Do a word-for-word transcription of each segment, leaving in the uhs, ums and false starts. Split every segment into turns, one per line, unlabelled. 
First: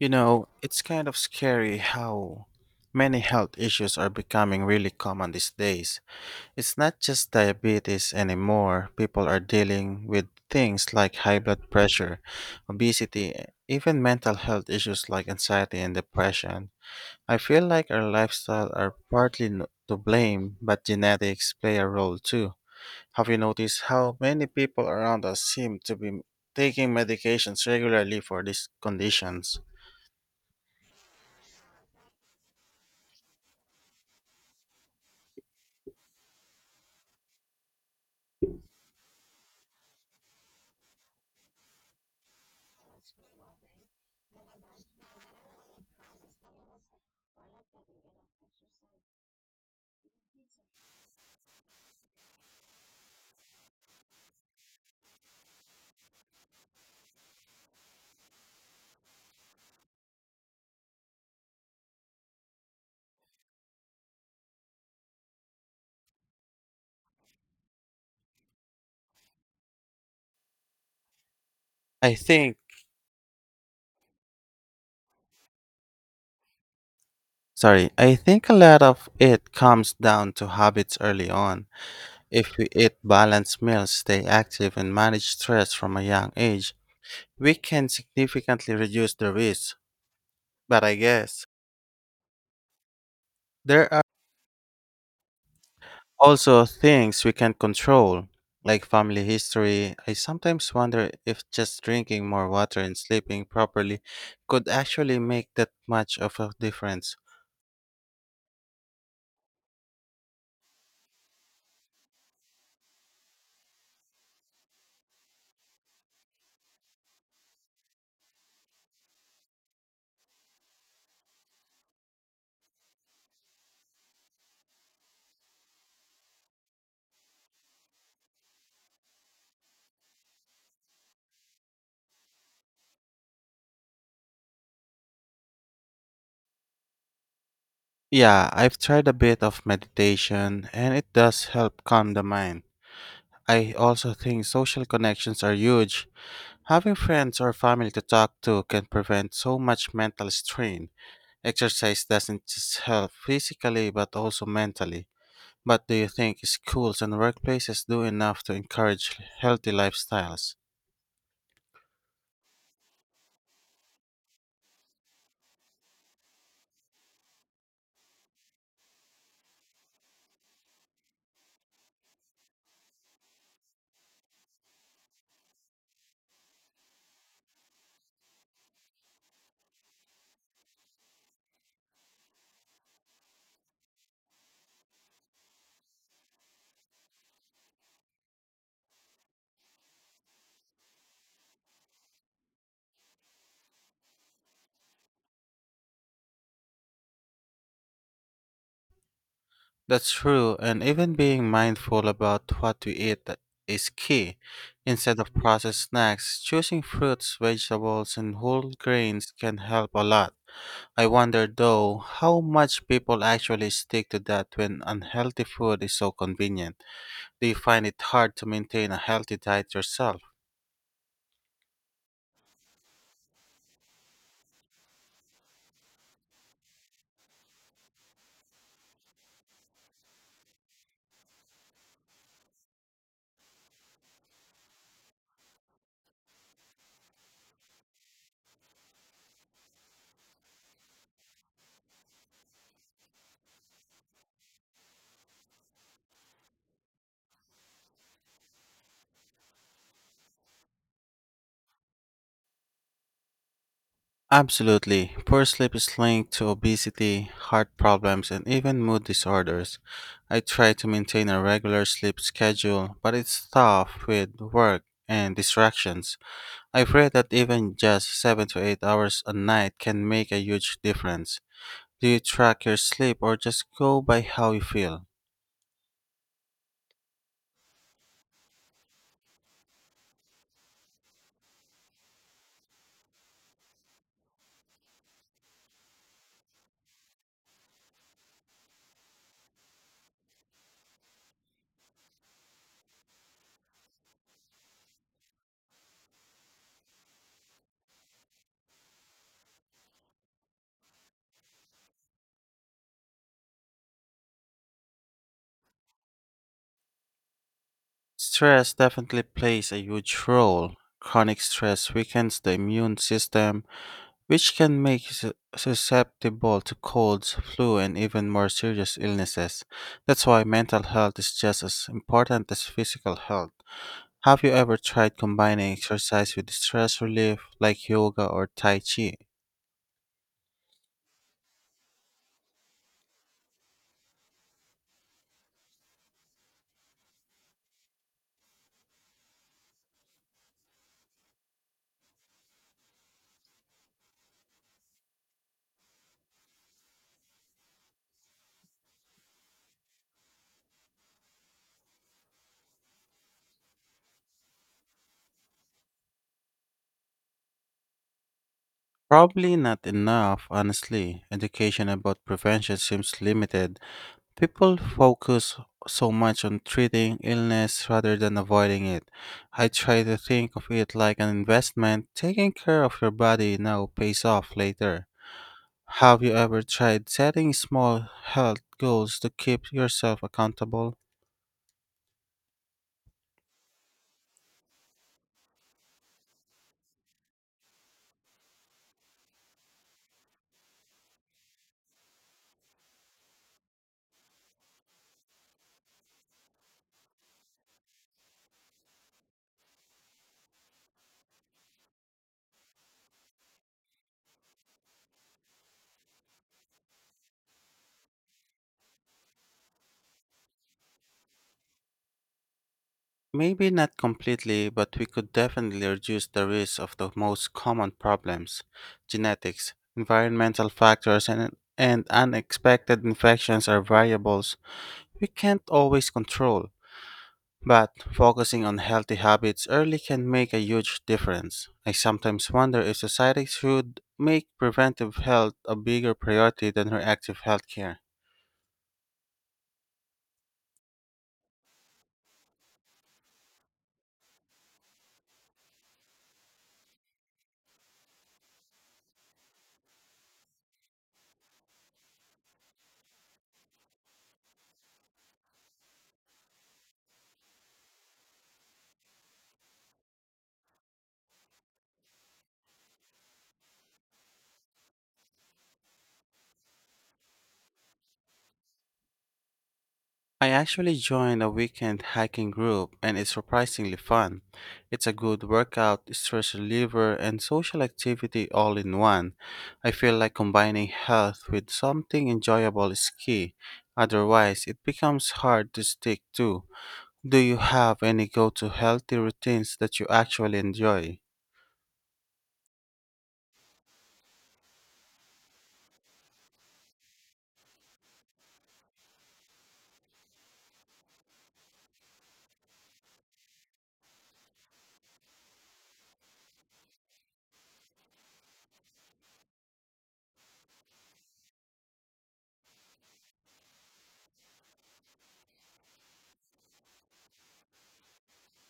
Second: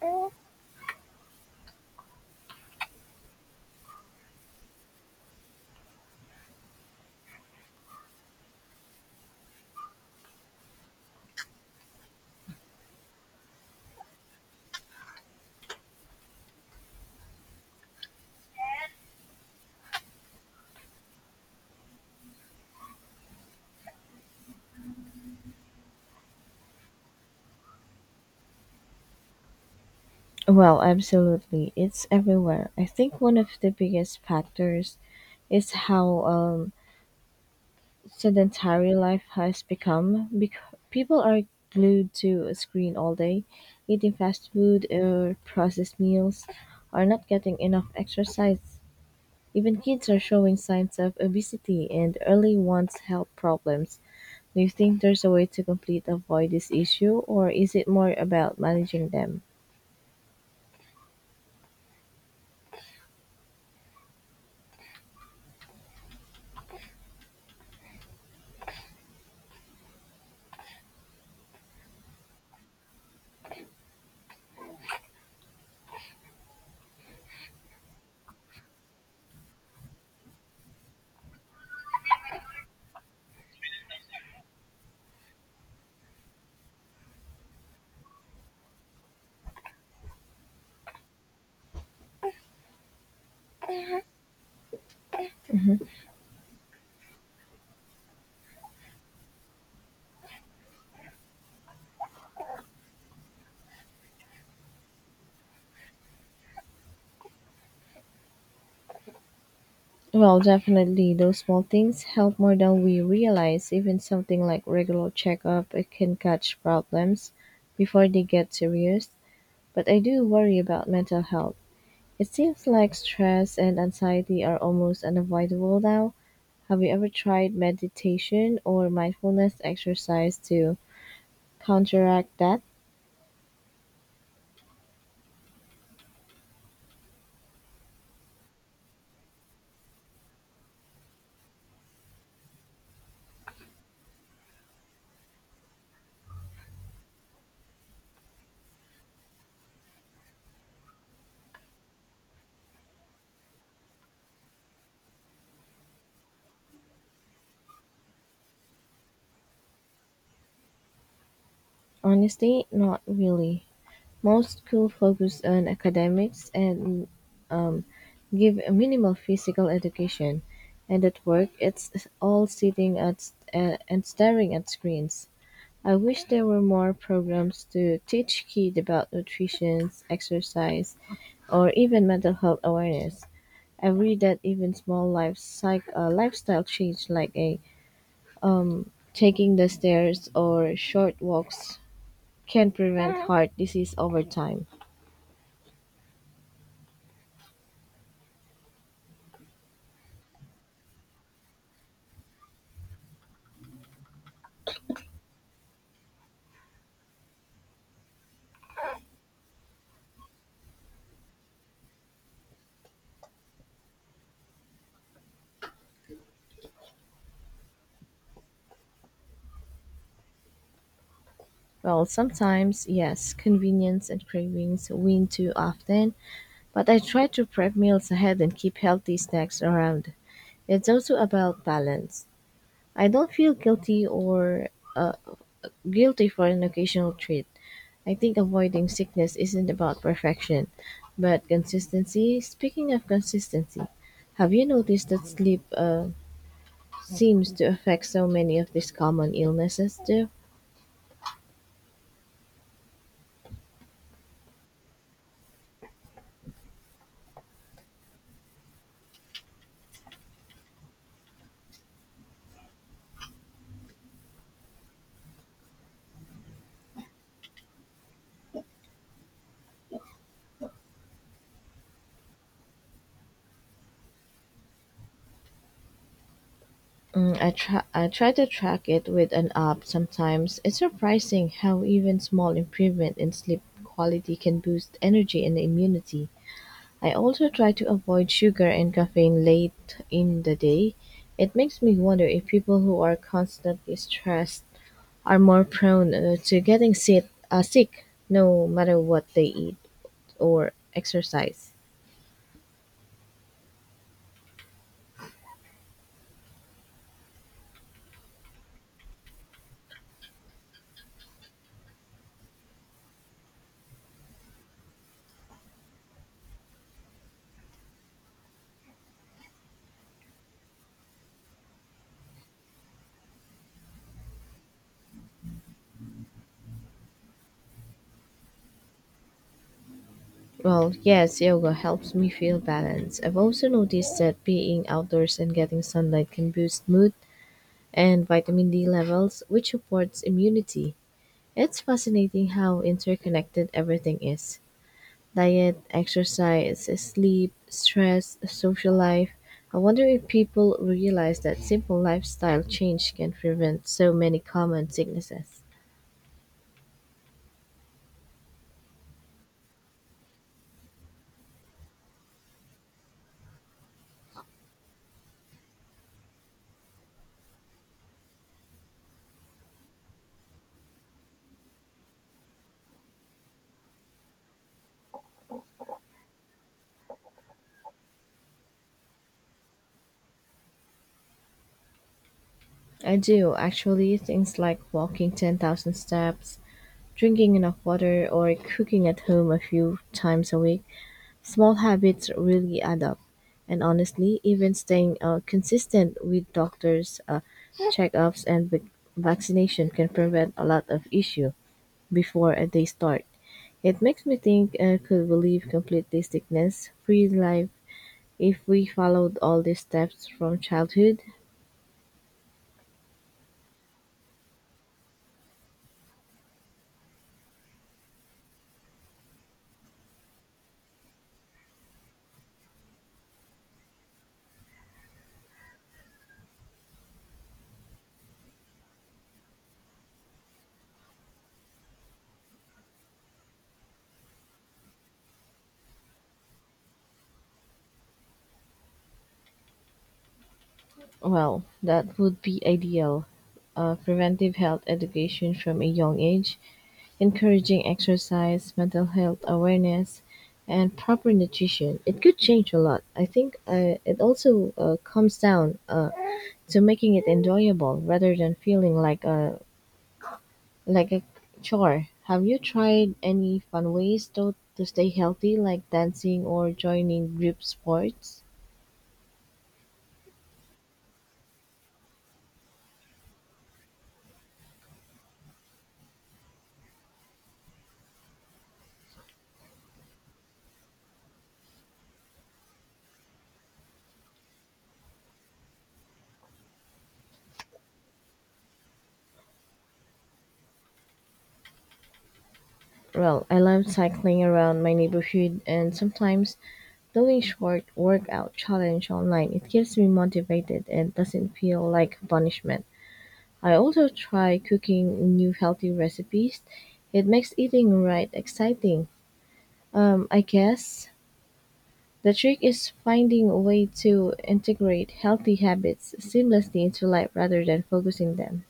You know, it's kind of scary how many health issues are becoming really common these days. It's not just diabetes anymore. People are dealing with things like high blood pressure, obesity, e, even mental health issues like anxiety and depression. I feel like our lifestyle are partly n- to blame, but genetics play a role too. Have you noticed how many people around us seem to be taking medications regularly for these conditions?
Well, absolutely. It's everywhere. I think one of the biggest factors is how um, sedentary life has become. Because people are glued to a screen all day, eating fast food or processed meals, are not getting enough exercise. Even kids are showing signs of obesity and early ones health problems. Do you think there's a way to completely avoid this issue, or is it more about managing them?
I think Sorry, I think a lot of it comes down to habits early on. If we eat balanced meals, stay active, and manage stress from a young age, we can significantly reduce the risk. But I guess there are also things we can control, like family history. I sometimes wonder if just drinking more water and sleeping properly could actually make that much of a difference.
Well, definitely, those small things help more than we realize. Even something like regular checkup, it can catch problems before they get serious. But I do worry about mental health. It seems like stress and anxiety are almost unavoidable now. Have you ever tried meditation or mindfulness exercise to counteract that?
Yeah, I've tried a bit of meditation, and it does help calm the mind. I also think social connections are huge. Having friends or family to talk to can prevent so much mental strain. Exercise doesn't just help physically but also mentally. But do you think schools and workplaces do enough to encourage healthy lifestyles?
Honestly, not really. Most school focus on academics and give a minimal physical education, and at work it's all sitting at uh, and staring at screens. I wish there were more programs to teach kids about nutrition, exercise, or even mental health awareness. I read that even small life psych, uh, lifestyle change like a um, taking the stairs or short walks can prevent heart disease over time.
That's true, and even being mindful about what we eat is key. Instead of processed snacks, choosing fruits, vegetables, and whole grains can help a lot. I wonder though how much people actually stick to that when unhealthy food is so convenient. Do you find it hard to maintain a healthy diet yourself?
Well, sometimes, yes, convenience and cravings win too often, but I try to prep meals ahead and keep healthy snacks around. It's also about balance. I don't feel guilty or uh, guilty for an occasional treat. I think avoiding sickness isn't about perfection, but consistency. Speaking of consistency, have you noticed that sleep uh, seems to affect so many of these common illnesses, too?
Absolutely. Poor sleep is linked to obesity, heart problems, and even mood disorders. I try to maintain a regular sleep schedule, but it's tough with work and distractions. I've read that even just seven to eight hours a night can make a huge difference. Do you track your sleep or just go by how you feel?
Mm, I try I try to track it with an app sometimes. It's surprising how even small improvement in sleep quality can boost energy and immunity. I also try to avoid sugar and caffeine late in the day. It makes me wonder if people who are constantly stressed are more prone uh, to getting sick, uh, sick no matter what they eat or exercise.
Stress definitely plays a huge role. Chronic stress weakens the immune system, which can make us susceptible to colds, flu, and even more serious illnesses. That's why mental health is just as important as physical health. Have you ever tried combining exercise with stress relief, like yoga or Tai Chi?
Well, yes, yoga helps me feel balanced. I've also noticed that being outdoors and getting sunlight can boost mood and vitamin D levels, which supports immunity. It's fascinating how interconnected everything is: diet, exercise, sleep, stress, social life. I wonder if people realize that simple lifestyle change can prevent so many common sicknesses.
Probably not enough, honestly. Education about prevention seems limited. People focus so much on treating illness rather than avoiding it. I try to think of it like an investment. Taking care of your body now pays off later. Have you ever tried setting small health goals to keep yourself accountable?
I do, actually, things like walking ten thousand steps, drinking enough water or cooking at home a few times a week, small habits really add up. And honestly, even staying uh, consistent with doctors' uh, checkups and vac- vaccination can prevent a lot of issue before uh, they start. It makes me think uh, could we live completely sickness free life if we followed all these steps from childhood?
Maybe not completely, but we could definitely reduce the risk of the most common problems: genetics, environmental factors, and, and unexpected infections are variables we can't always control. But focusing on healthy habits early can make a huge difference. I sometimes wonder if society should make preventive health a bigger priority than reactive healthcare.
Well, that would be ideal. Uh, preventive health education from a young age, encouraging exercise, mental health awareness, and proper nutrition. It could change a lot. I think uh, it also uh, comes down uh, to making it enjoyable rather than feeling like a like a chore. Have you tried any fun ways to to stay healthy, like dancing or joining group sports?
I actually joined a weekend hiking group and it's surprisingly fun. It's a good workout, stress reliever, and social activity all in one. I feel like combining health with something enjoyable is key. Otherwise, it becomes hard to stick to. Do you have any go to healthy routines that you actually enjoy?
Well, I love cycling around my neighborhood, and sometimes doing short workout challenge online, it keeps me motivated and doesn't feel like punishment. I also try cooking new healthy recipes. It makes eating right exciting. Um, I guess the trick is finding a way to integrate healthy habits seamlessly into life rather than focusing them.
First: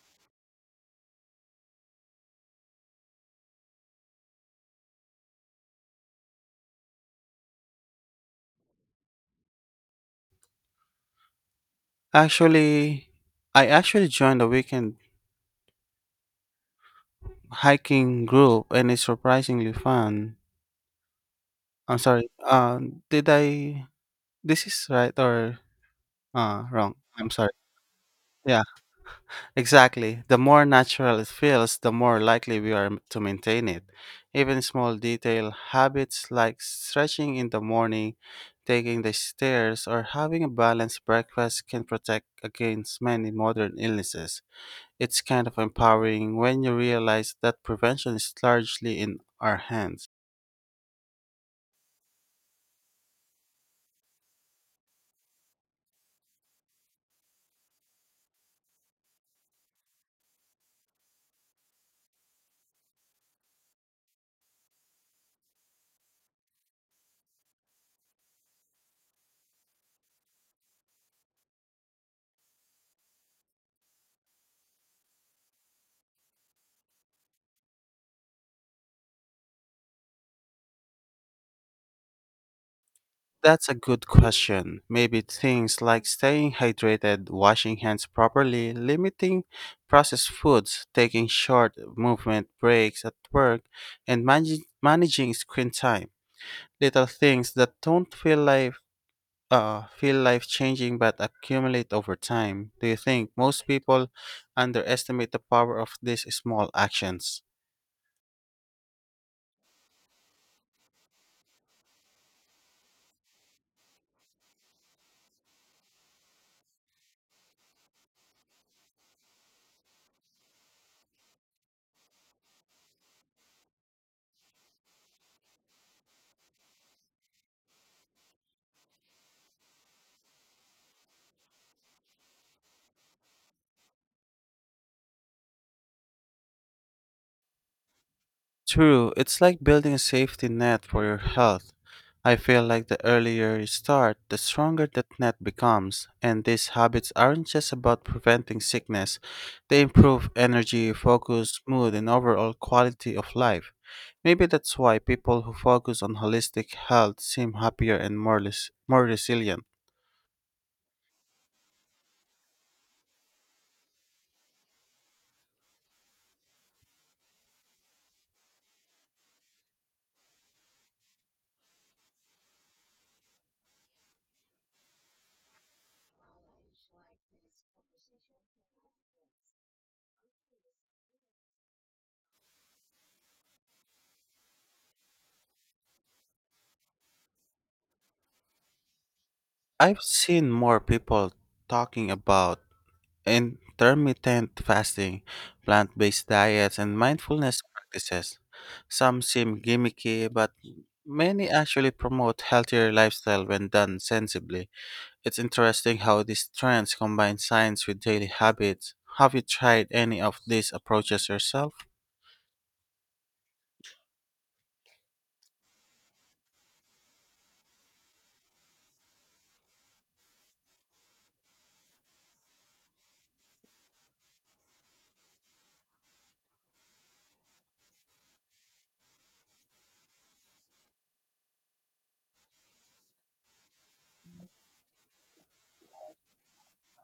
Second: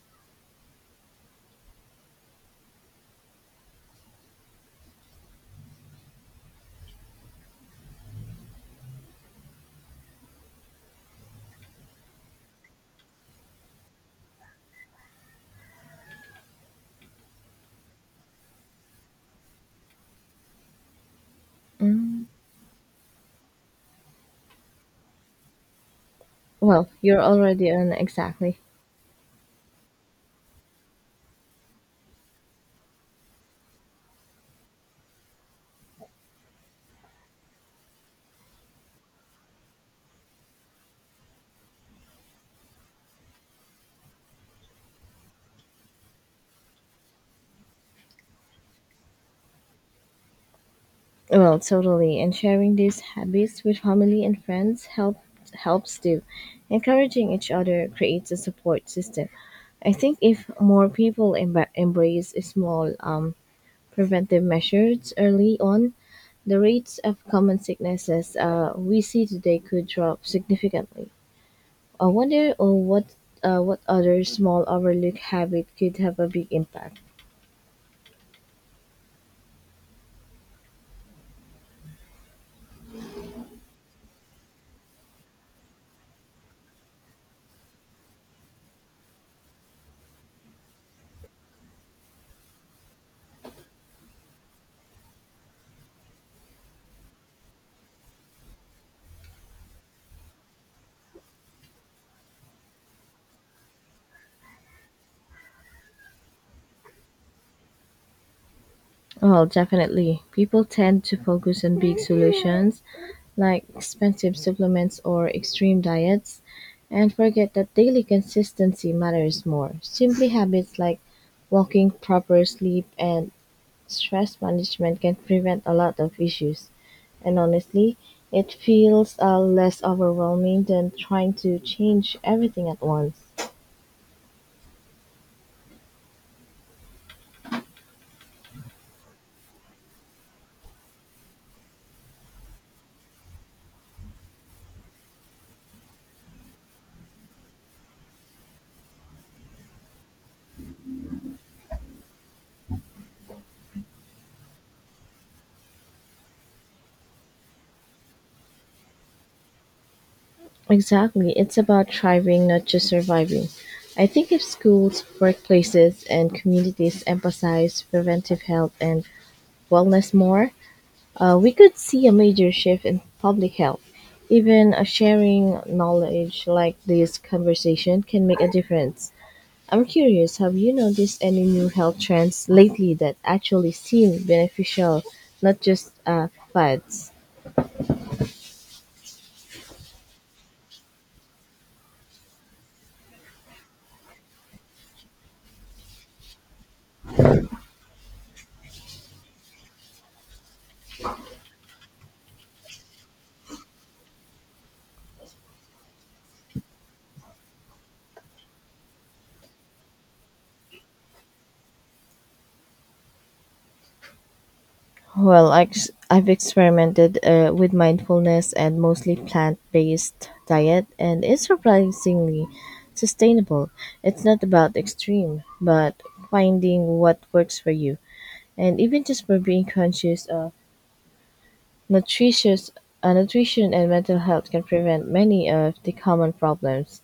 Actually, I actually joined a weekend hiking group and it's surprisingly fun. I'm
Mm.
sorry. Uh, did I? This is right or uh,
Well,
wrong?
you're
I'm sorry.
already on exactly.
Yeah. Exactly. The more natural it feels, the more likely we are m- to maintain it. Even small detail habits like stretching in the morning, taking the stairs, or having a balanced breakfast can protect against many modern illnesses. It's kind of empowering when you realize that prevention is largely in our hands.
Well, totally. And sharing these habits with family and friends help, helps too. Encouraging each other creates a support system. I think if more people emba embrace small um, preventive measures early on, the rates of common sicknesses uh, we see today could drop significantly. I wonder uh, what uh, what other small overlooked habit could have a big impact.
That's a good question. Maybe things like staying hydrated, washing hands properly, limiting processed foods, taking short movement breaks at work, and managing managing screen time. Little things that don't feel life uh, feel life changing but accumulate over time. Do you think most people underestimate the power of these small actions?
Well, definitely. People tend to focus on big solutions like expensive supplements or extreme diets, and forget that daily consistency matters more. Simply habits like walking, proper sleep, and stress management can prevent a lot of issues. And honestly, it feels uh, less overwhelming than trying to change everything at once.
True, it's like building a safety net for your health. I feel like the earlier you start, the stronger that net becomes, and these habits aren't just about preventing sickness, they improve energy, focus, mood, and overall quality of life. Maybe that's why people who focus on holistic health seem happier and more, res- more resilient.
Exactly. It's about thriving, not just surviving. I think if schools, workplaces, and communities emphasize preventive health and wellness more, uh, we could see a major shift in public health. Even a sharing knowledge like this conversation can make a difference. I'm curious, have you noticed any new health trends lately that actually seem beneficial, not just uh, fads?
I've seen more people talking about intermittent fasting, plant based diets, and mindfulness practices. Some seem gimmicky, but many actually promote healthier lifestyle when done sensibly. It's interesting how these trends combine science with daily habits. Have you tried any of these approaches yourself?
Well, ex- I've experimented uh, with mindfulness and mostly plant based diet, and it's surprisingly sustainable. It's not about extreme, but finding what works for you. And even just by being conscious of nutritious uh, nutrition and mental health can prevent many of the common problems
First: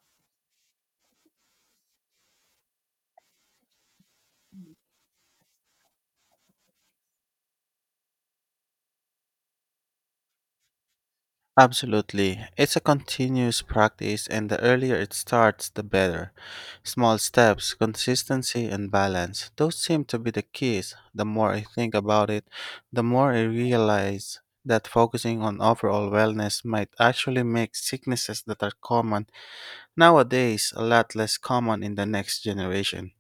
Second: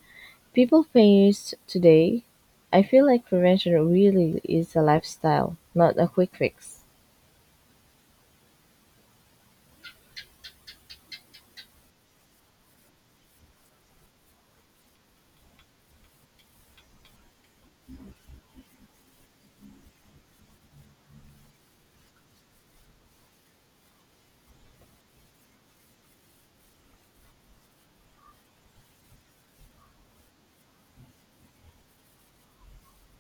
people face today. I feel like prevention really is a lifestyle, not a quick fix.
Absolutely. It's a continuous practice, and the earlier it starts, the better. Small steps, consistency, and balance. Those seem to be the keys. The more I think about it, the more I realize that focusing on overall wellness might actually make sicknesses that are common nowadays a lot less common in the next generation.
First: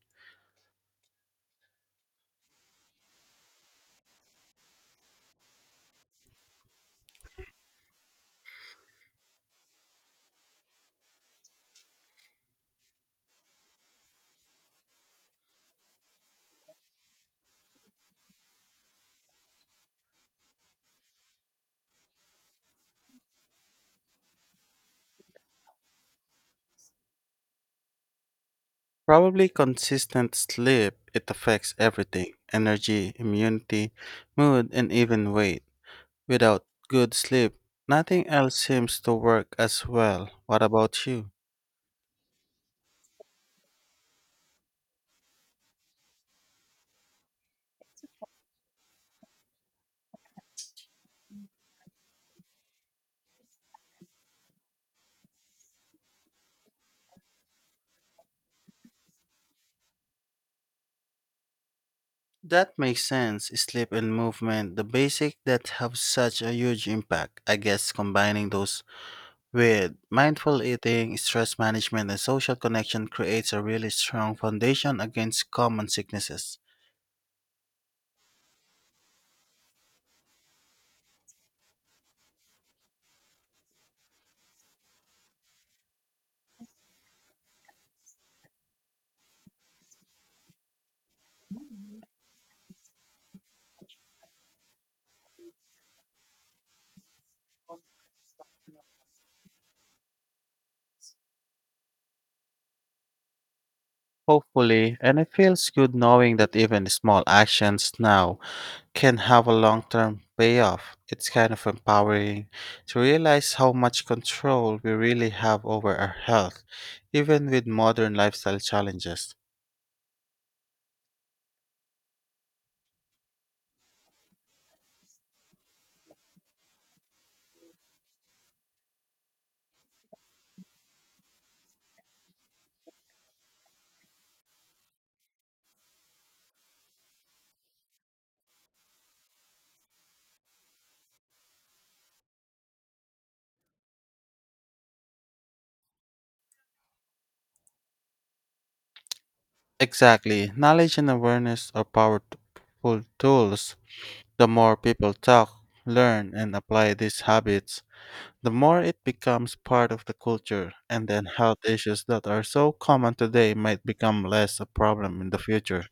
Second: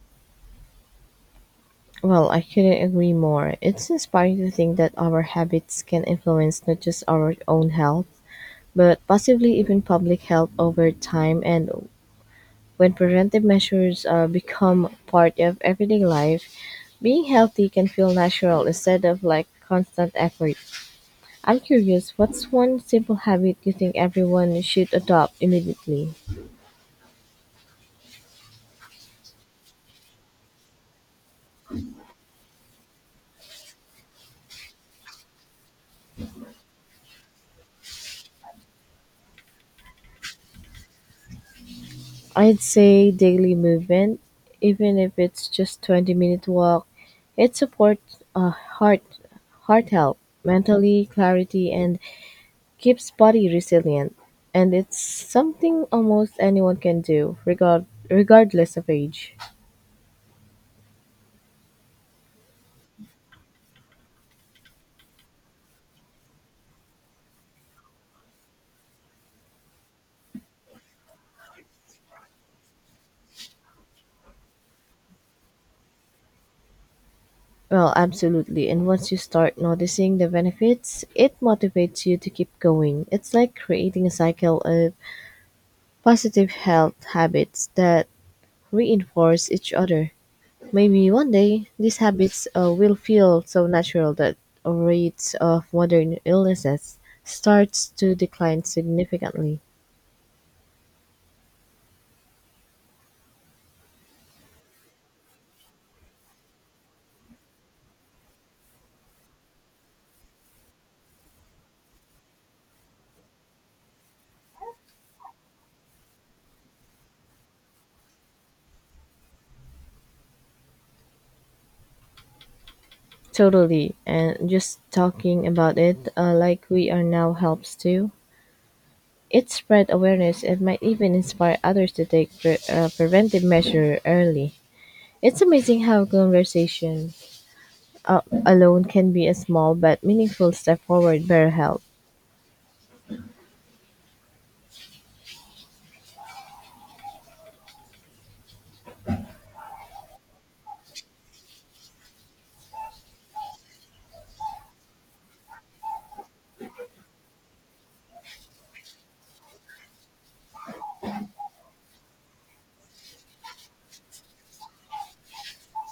Well, I couldn't agree more. It's inspiring to think that our habits can influence not just our own health, but possibly even public health over time. And when preventive measures uh, become part of everyday life, being healthy can feel natural instead of like constant effort. I'm curious, what's one simple habit you think everyone should adopt immediately?
Probably consistent sleep, it affects everything energy, immunity, mood, and even weight. Without good sleep, nothing else seems to work as well. What about you?
I'd say daily movement, even if it's just twenty minute walk. It supports uh, heart heart health, mentally clarity and keeps body resilient. And it's something almost anyone can do, regard regardless of age.
That makes sense. Sleep and movement, the basic that have such a huge impact. I guess combining those with mindful eating, stress management, and social connection creates a really strong foundation against common sicknesses.
Well, absolutely. And once you start noticing the benefits, it motivates you to keep going. It's like creating a cycle of positive health habits that reinforce each other. Maybe one day these habits uh, will feel so natural that rates of modern illnesses starts to decline significantly.
Hopefully, and it feels good knowing that even small actions now can have a long term payoff. It's kind of empowering to realize how much control we really have over our health, even with modern lifestyle challenges.
Totally. And just talking about it uh, like we are now helps too. It spread awareness and might even inspire others to take pre- uh, preventive measure early. It's amazing how conversation uh, alone can be a small but meaningful step forward better health.
Exactly. Knowledge and awareness are powerful tools. The more people talk, learn, and apply these habits, the more it becomes part of the culture, and then health issues that are so common today might become less a problem in the future.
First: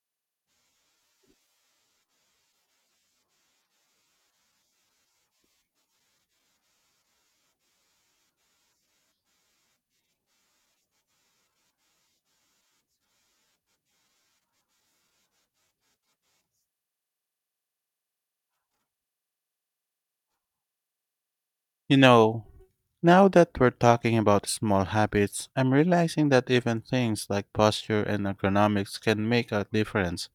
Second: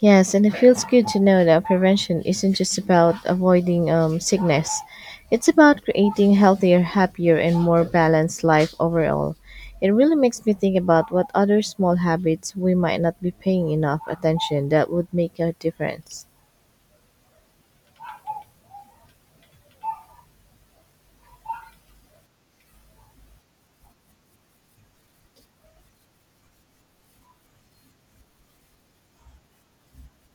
Yes, and it feels good to know that prevention isn't just about avoiding um, sickness. It's about creating healthier, happier, and more balanced life overall. It really makes me think about what other small habits we might not be paying enough attention that would make a difference.
You know, Now that we're talking about small habits, I'm realizing that even things like posture and ergonomics can make a difference.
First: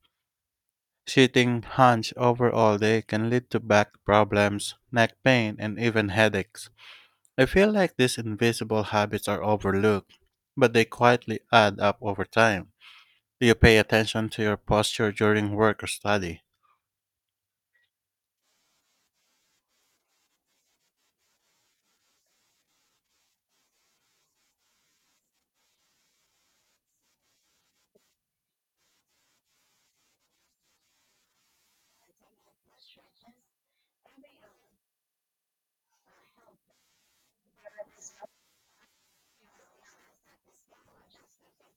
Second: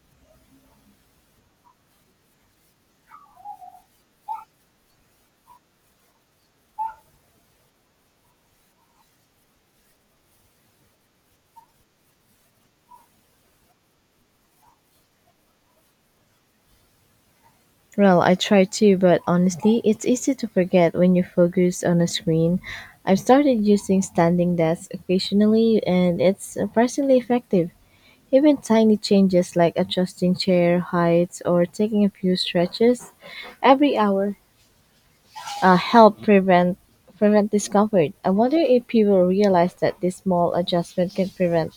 Sitting hunched over all day can lead to back problems, neck pain, and even headaches. I feel like these invisible habits are overlooked, but they quietly add up over time. Do you pay attention to your posture during work or study?
Well, I try to, but honestly, it's easy to forget when you focus on a screen. I've started using standing desks occasionally, and it's surprisingly effective. Even tiny changes like adjusting chair heights or taking a few stretches every hour uh, help prevent prevent discomfort. I wonder if people realize that this small adjustment can prevent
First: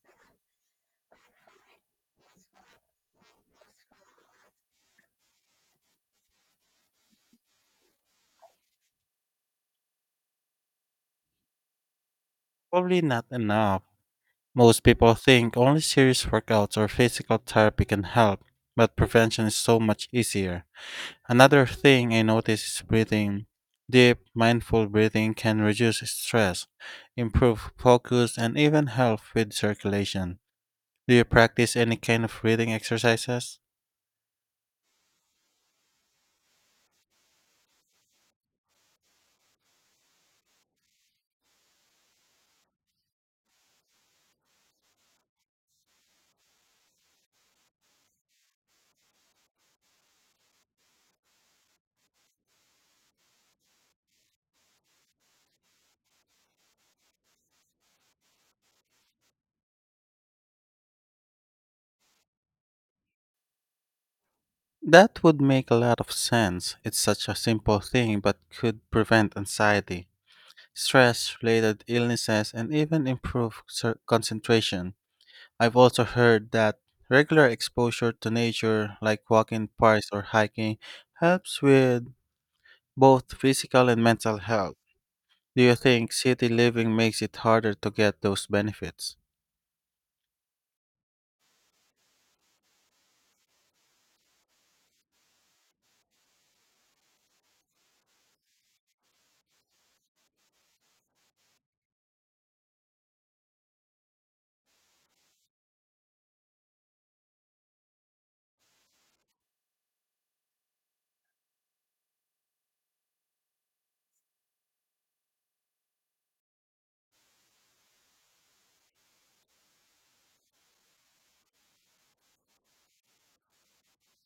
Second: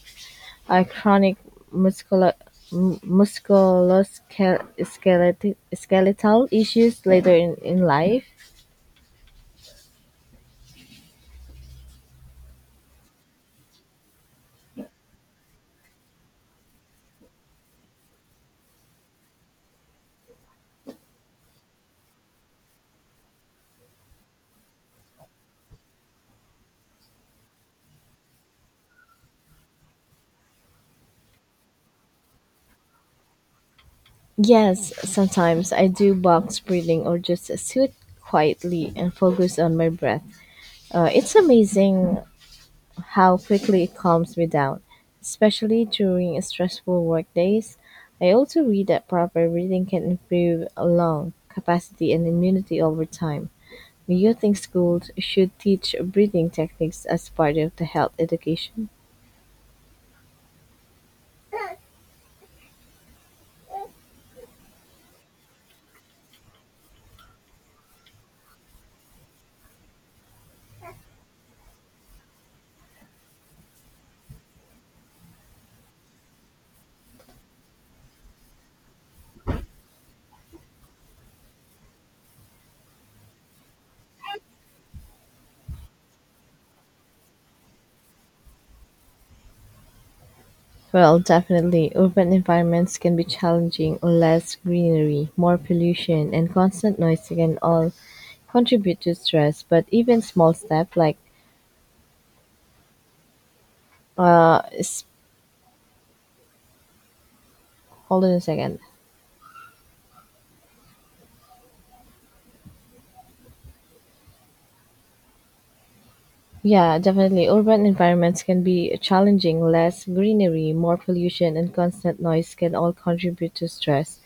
and chronic muscular m- musculoskeletal skeletal issues later in, in life?
Probably not enough. Most people think only serious workouts or physical therapy can help, but prevention is so much easier. Another thing I notice is breathing. Deep, mindful breathing can reduce stress, improve focus, and even help with circulation. Do you practice any kind of breathing exercises?
Yes, sometimes I do box breathing or just sit quietly and focus on my breath. Uh, it's amazing how quickly it calms me down, especially during stressful work days. I also read that proper reading can improve lung capacity and immunity over time. Do you think schools should teach breathing techniques as part of the health education?
That would make a lot of sense. It's such a simple thing but could prevent anxiety, stress related illnesses, and even improve cer- concentration. I've also heard that regular exposure to nature, like walking in parks or hiking, helps with both physical and mental health. Do you think city living makes it harder to get those benefits?
Well, definitely. Urban environments can be challenging. Less greenery, more pollution, and constant noise can all contribute to stress. But even small steps like uh, s- hold on a second. Yeah, definitely. Urban environments can be challenging. Less greenery, more pollution, and constant noise can all contribute to stress.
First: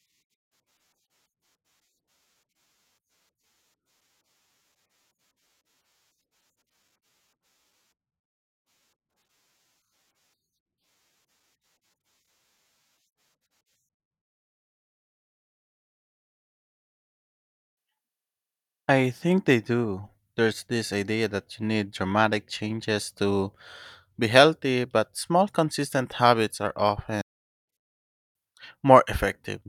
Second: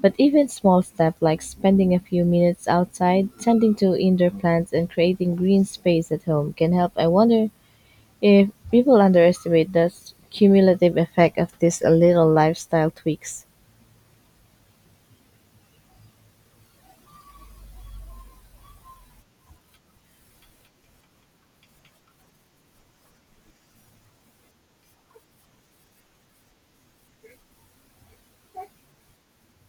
But even small steps like spending a few minutes outside, tending to indoor plants, and creating green space at home can help. I wonder if people underestimate the s- cumulative effect of these little lifestyle tweaks.
I think they do. There's this idea that you need dramatic changes to be healthy, but small, consistent habits are often more effective,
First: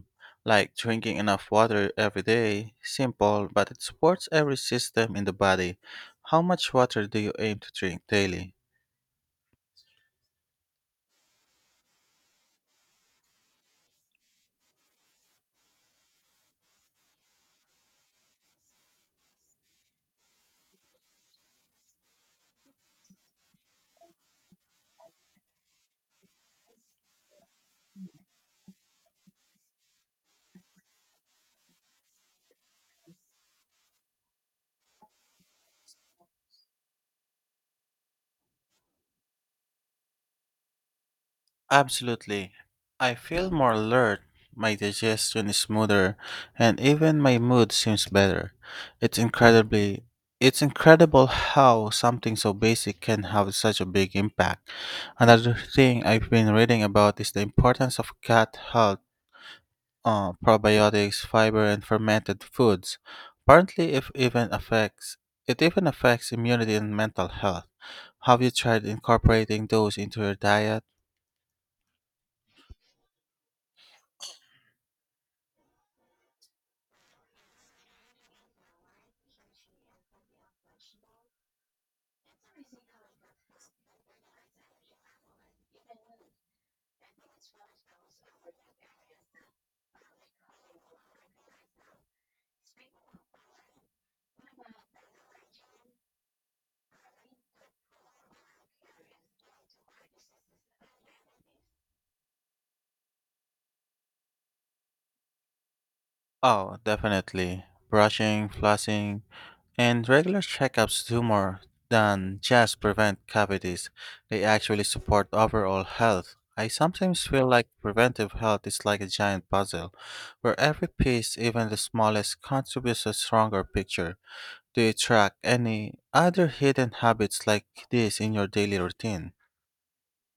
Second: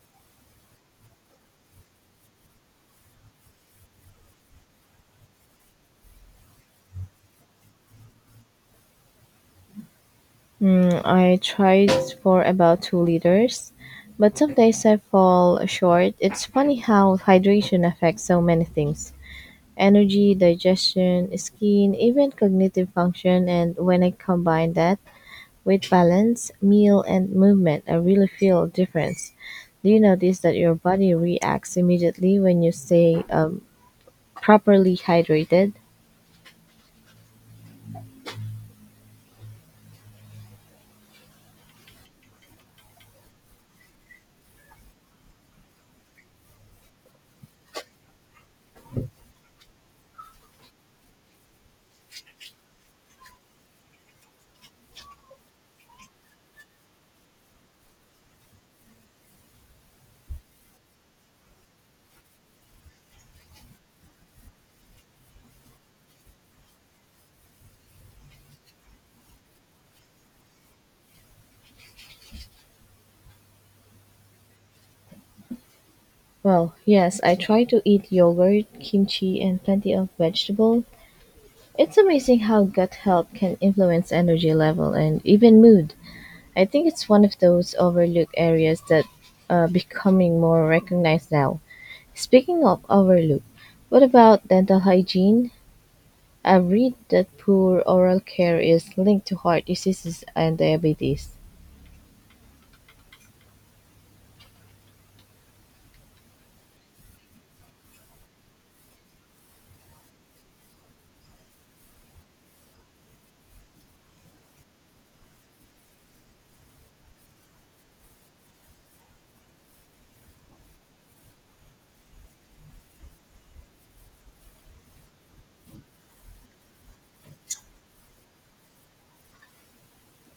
like drinking enough water every day. Simple, but it supports every system in the body. How much water do you aim to drink daily?
Mm, I tried for about two liters, but some days I fall short. It's funny how hydration affects so many things: energy, digestion, skin, even cognitive function. And when I combine that with balance, meal, and movement, I really feel a difference. Do you notice that your body reacts immediately when you stay um, properly hydrated?
Absolutely. I feel more alert, my digestion is smoother, and even my mood seems better. It's incredibly it's incredible how something so basic can have such a big impact. Another thing I've been reading about is the importance of gut health, uh, probiotics, fiber, and fermented foods. Apparently, if even affects it even affects immunity and mental health. Have you tried incorporating those into your diet?
Well, yes, I try to eat yogurt, kimchi, and plenty of vegetable. It's amazing how gut health can influence energy level and even mood. I think it's one of those overlooked areas that are becoming more recognized now. Speaking of overlook, what about dental hygiene? I've read that poor oral care is linked to heart diseases and diabetes.
Oh, definitely. Brushing, flossing, and regular checkups do more than just prevent cavities. They actually support overall health. I sometimes feel like preventive health is like a giant puzzle, where every piece, even the smallest, contributes to a stronger picture. Do you track any other hidden habits like this in your daily routine?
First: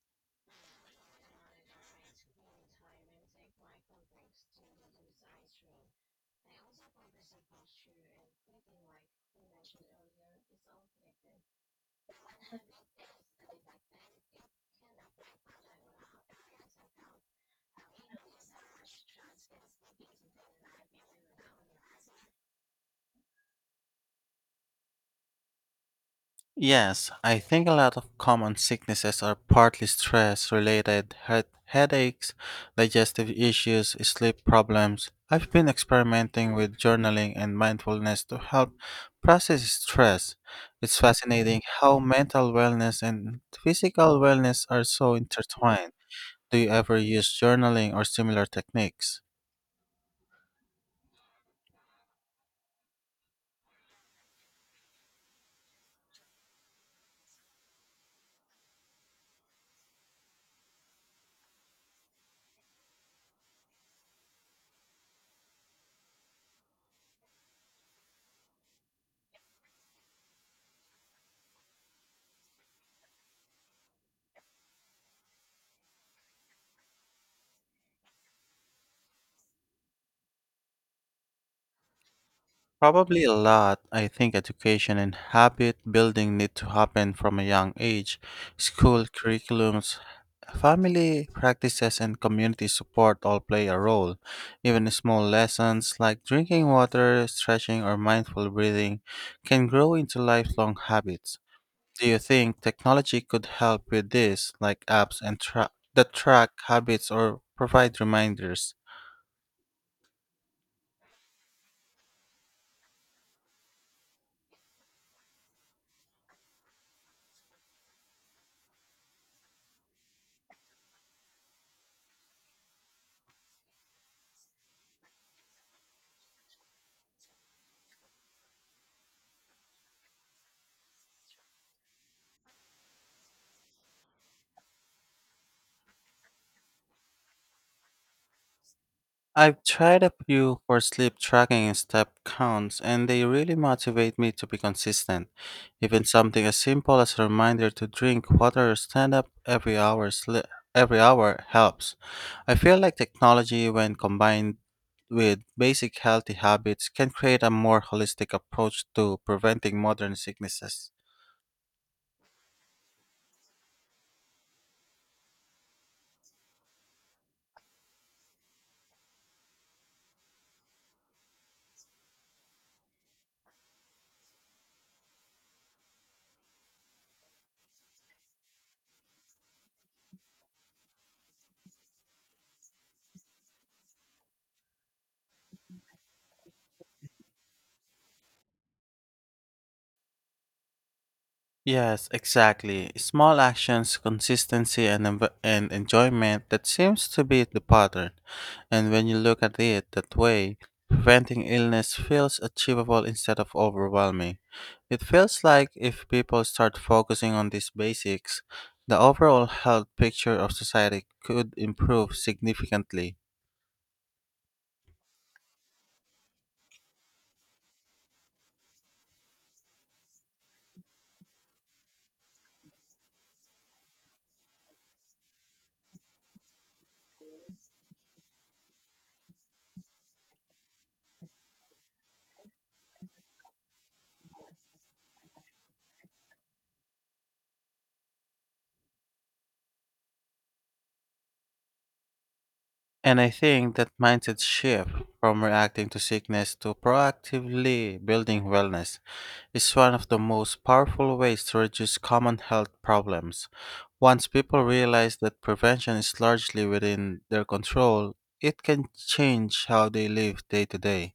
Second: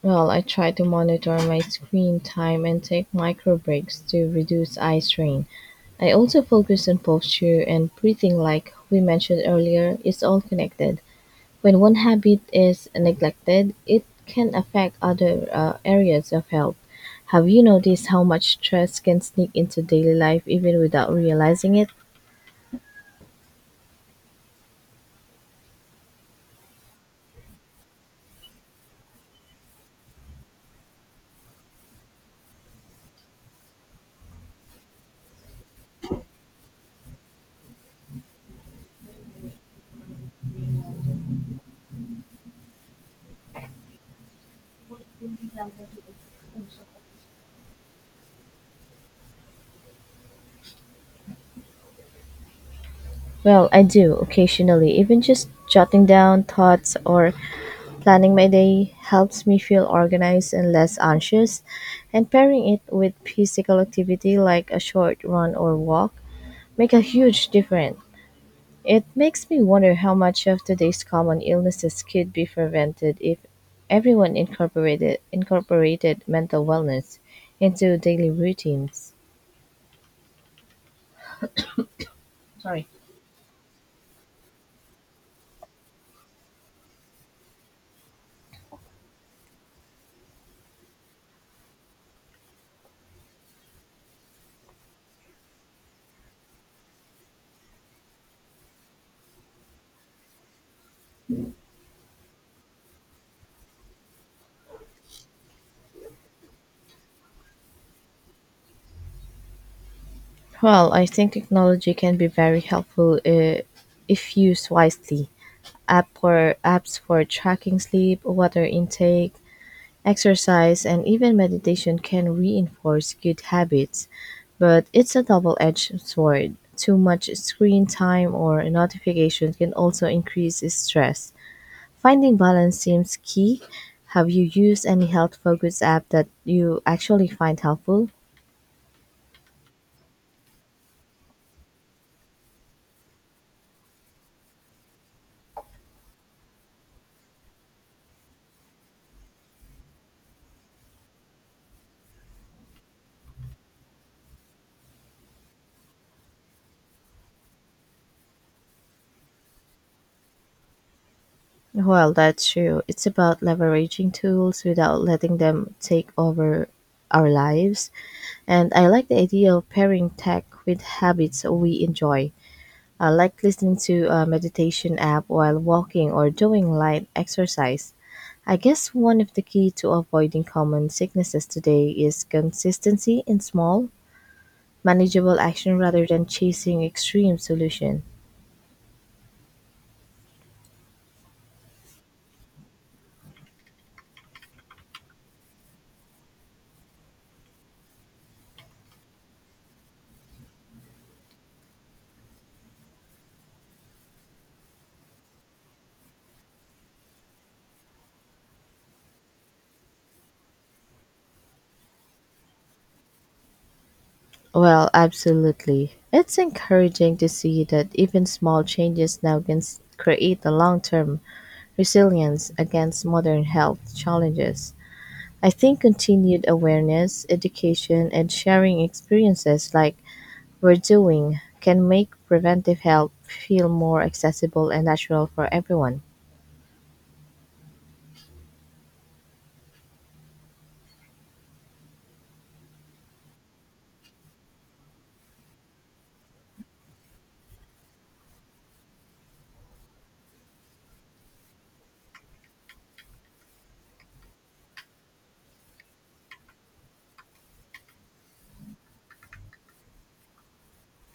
Well, I try to monitor my screen time and take micro breaks to reduce eye strain. I also focus on posture and breathing, like we mentioned earlier, it's all connected. When one habit is neglected, it can affect other uh, areas of health. Have you noticed how much stress can sneak into daily life even without realizing it?
Yes, I think a lot of common sicknesses are partly stress related, head headaches, digestive issues, sleep problems. I've been experimenting with journaling and mindfulness to help process stress. It's fascinating how mental wellness and physical wellness are so intertwined. Do you ever use journaling or similar techniques?
Well, I do occasionally. Even just jotting down thoughts or planning my day helps me feel organized and less anxious. And pairing it with physical activity like a short run or walk make a huge difference. It makes me wonder how much of today's common illnesses could be prevented if everyone incorporated incorporated mental wellness into daily routines.
Probably a lot. I think education and habit building need to happen from a young age. School curriculums, family practices, and community support all play a role. Even small lessons like drinking water, stretching, or mindful breathing can grow into lifelong habits. Do you think technology could help with this, like apps and tra- that track habits or provide reminders?
Well, I think technology can be very helpful uh, if used wisely. App for apps for tracking sleep, water intake, exercise and even meditation can reinforce good habits, but it's a double edged sword. Too much screen time or notification can also increase stress. Finding balance seems key. Have you used any health focused app that you actually find helpful?
I've tried a few for sleep tracking and step counts, and they really motivate me to be consistent. Even something as simple as a reminder to drink water or stand up every hour sli- every hour helps. I feel like technology, when combined with basic healthy habits, can create a more holistic approach to preventing modern sicknesses.
Well, that's true. It's about leveraging tools without letting them take over our lives. And I like the idea of pairing tech with habits we enjoy. I like listening to a meditation app while walking or doing light exercise. I guess one of the key to avoiding common sicknesses today is consistency in small, manageable action rather than chasing extreme solution.
Yes, exactly. Small actions, consistency, and, env- and enjoyment that seems to be the pattern. And when you look at it that way, preventing illness feels achievable instead of overwhelming. It feels like if people start focusing on these basics, the overall health picture of society could improve significantly.
Well, absolutely. It's encouraging to see that even small changes now can s- create a long term resilience against modern health challenges. I think continued awareness, education, and sharing experiences like we're doing can make preventive help feel more accessible and natural for everyone.
And I think that mindset shift from reacting to sickness to proactively building wellness is one of the most powerful ways to reduce common health problems. Once people realize that prevention is largely within their control, it can change how they live day to day.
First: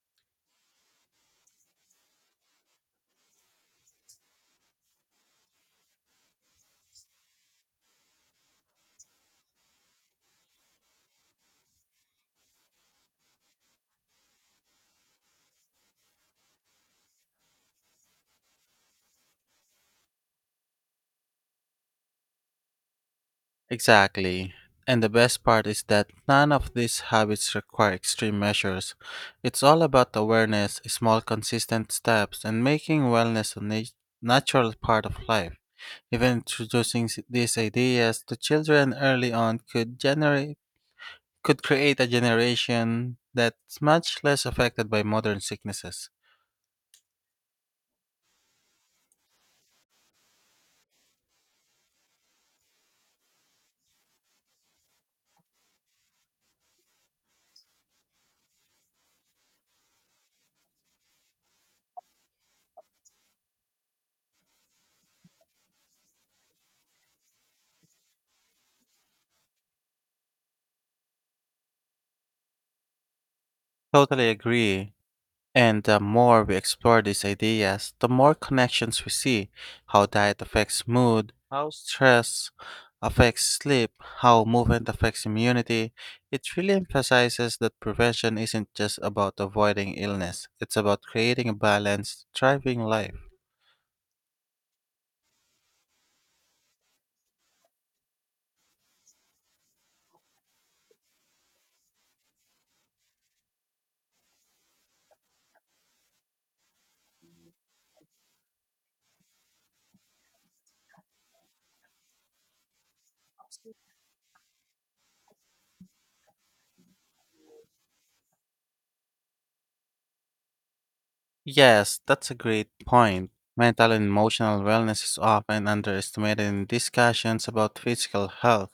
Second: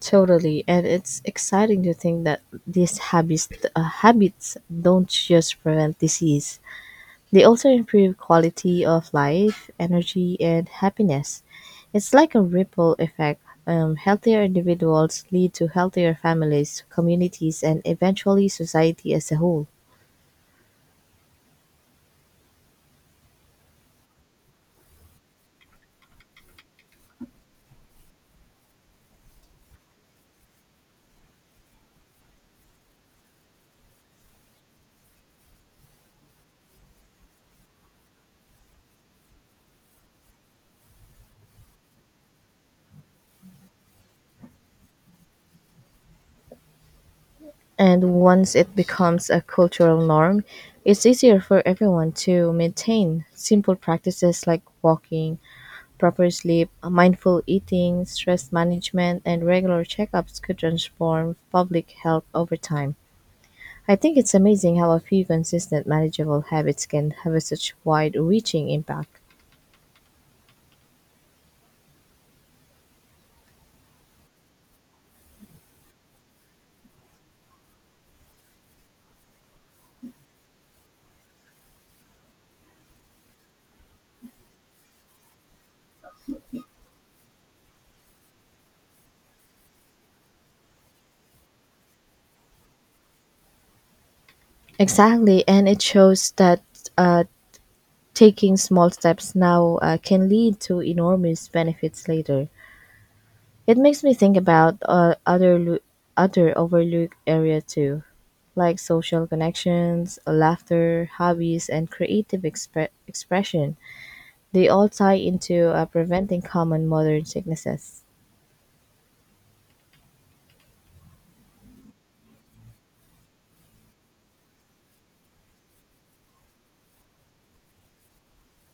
Totally, and it's exciting to think that these habits uh, habits don't just prevent disease; they also improve quality of life, energy, and happiness. It's like a ripple effect. Um, healthier individuals lead to healthier families, communities, and eventually society as a whole.
Exactly. And the best part is that none of these habits require extreme measures. It's all about awareness, small consistent steps, and making wellness a nat- natural part of life. Even introducing s- these ideas to children early on could generate could create a generation that's much less affected by modern sicknesses.
And once it becomes a cultural norm, it's easier for everyone to maintain simple practices like walking, proper sleep, mindful eating, stress management, and regular checkups could transform public health over time. I think it's amazing how a few consistent, manageable habits can have such wide reaching impact.
Totally agree. And the more we explore these ideas, the more connections we see how diet affects mood, how stress affects sleep, how movement affects immunity. It really emphasizes that prevention isn't just about avoiding illness, it's about creating a balanced, thriving life.
Exactly, and it shows that uh, taking small steps now uh, can lead to enormous benefits later. It makes me think about uh, other lo- other overlooked area too, like social connections, laughter, hobbies, and creative expre- expression. They all tie into uh, preventing common modern sicknesses.
Yes, that's a great point. Mental and emotional wellness is often underestimated in discussions about physical health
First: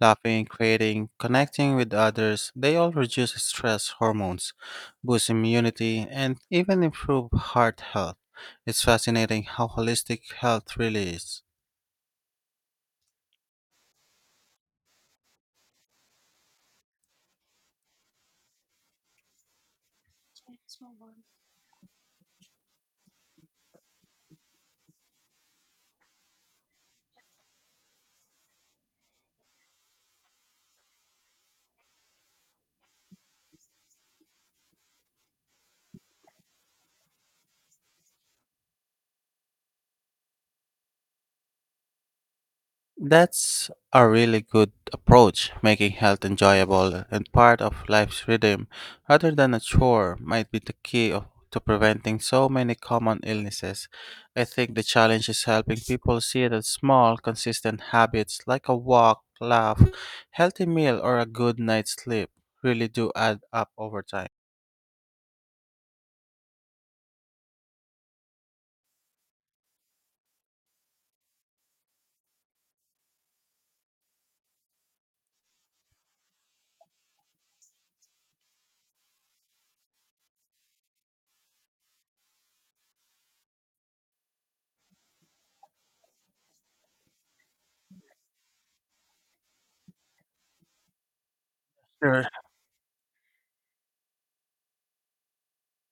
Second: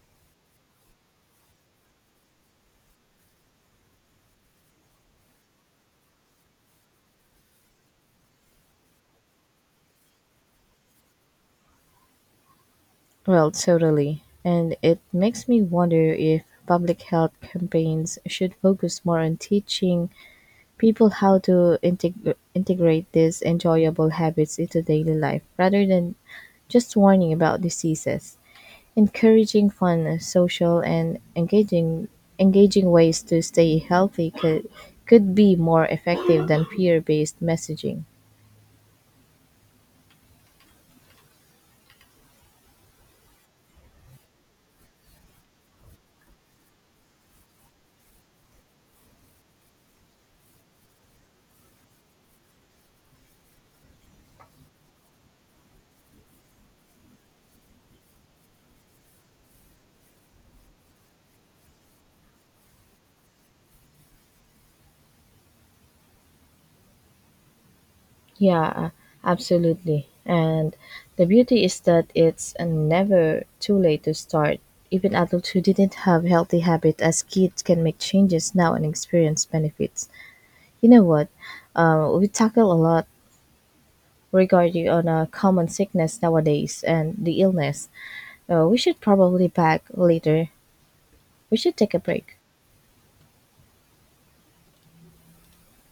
laughing, creating, connecting with others, they all reduce stress hormones, boost immunity, and even improve heart health. It's fascinating how holistic health really is.
Well, totally. And it makes me wonder if public health campaigns should focus more on teaching people how to integ- integrate these enjoyable habits into daily life rather than just warning about diseases. Encouraging fun, social, and engaging engaging ways to stay healthy could could be more effective than peer-based messaging.
That's a really good approach, making health enjoyable and part of life's rhythm rather than a chore might be the key of, to preventing so many common illnesses. I think the challenge is helping people see that small, consistent habits like a walk, laugh, healthy meal, or a good night's sleep really do add up over time.
Yeah, uh, absolutely. And the beauty is that it's never too late to start. Even adults who didn't have healthy habits as kids can make changes now and experience benefits. You know what? Uh, we tackle a lot regarding on a common sickness nowadays and the illness. Uh, we should probably back later. We should take a
Sure.
break.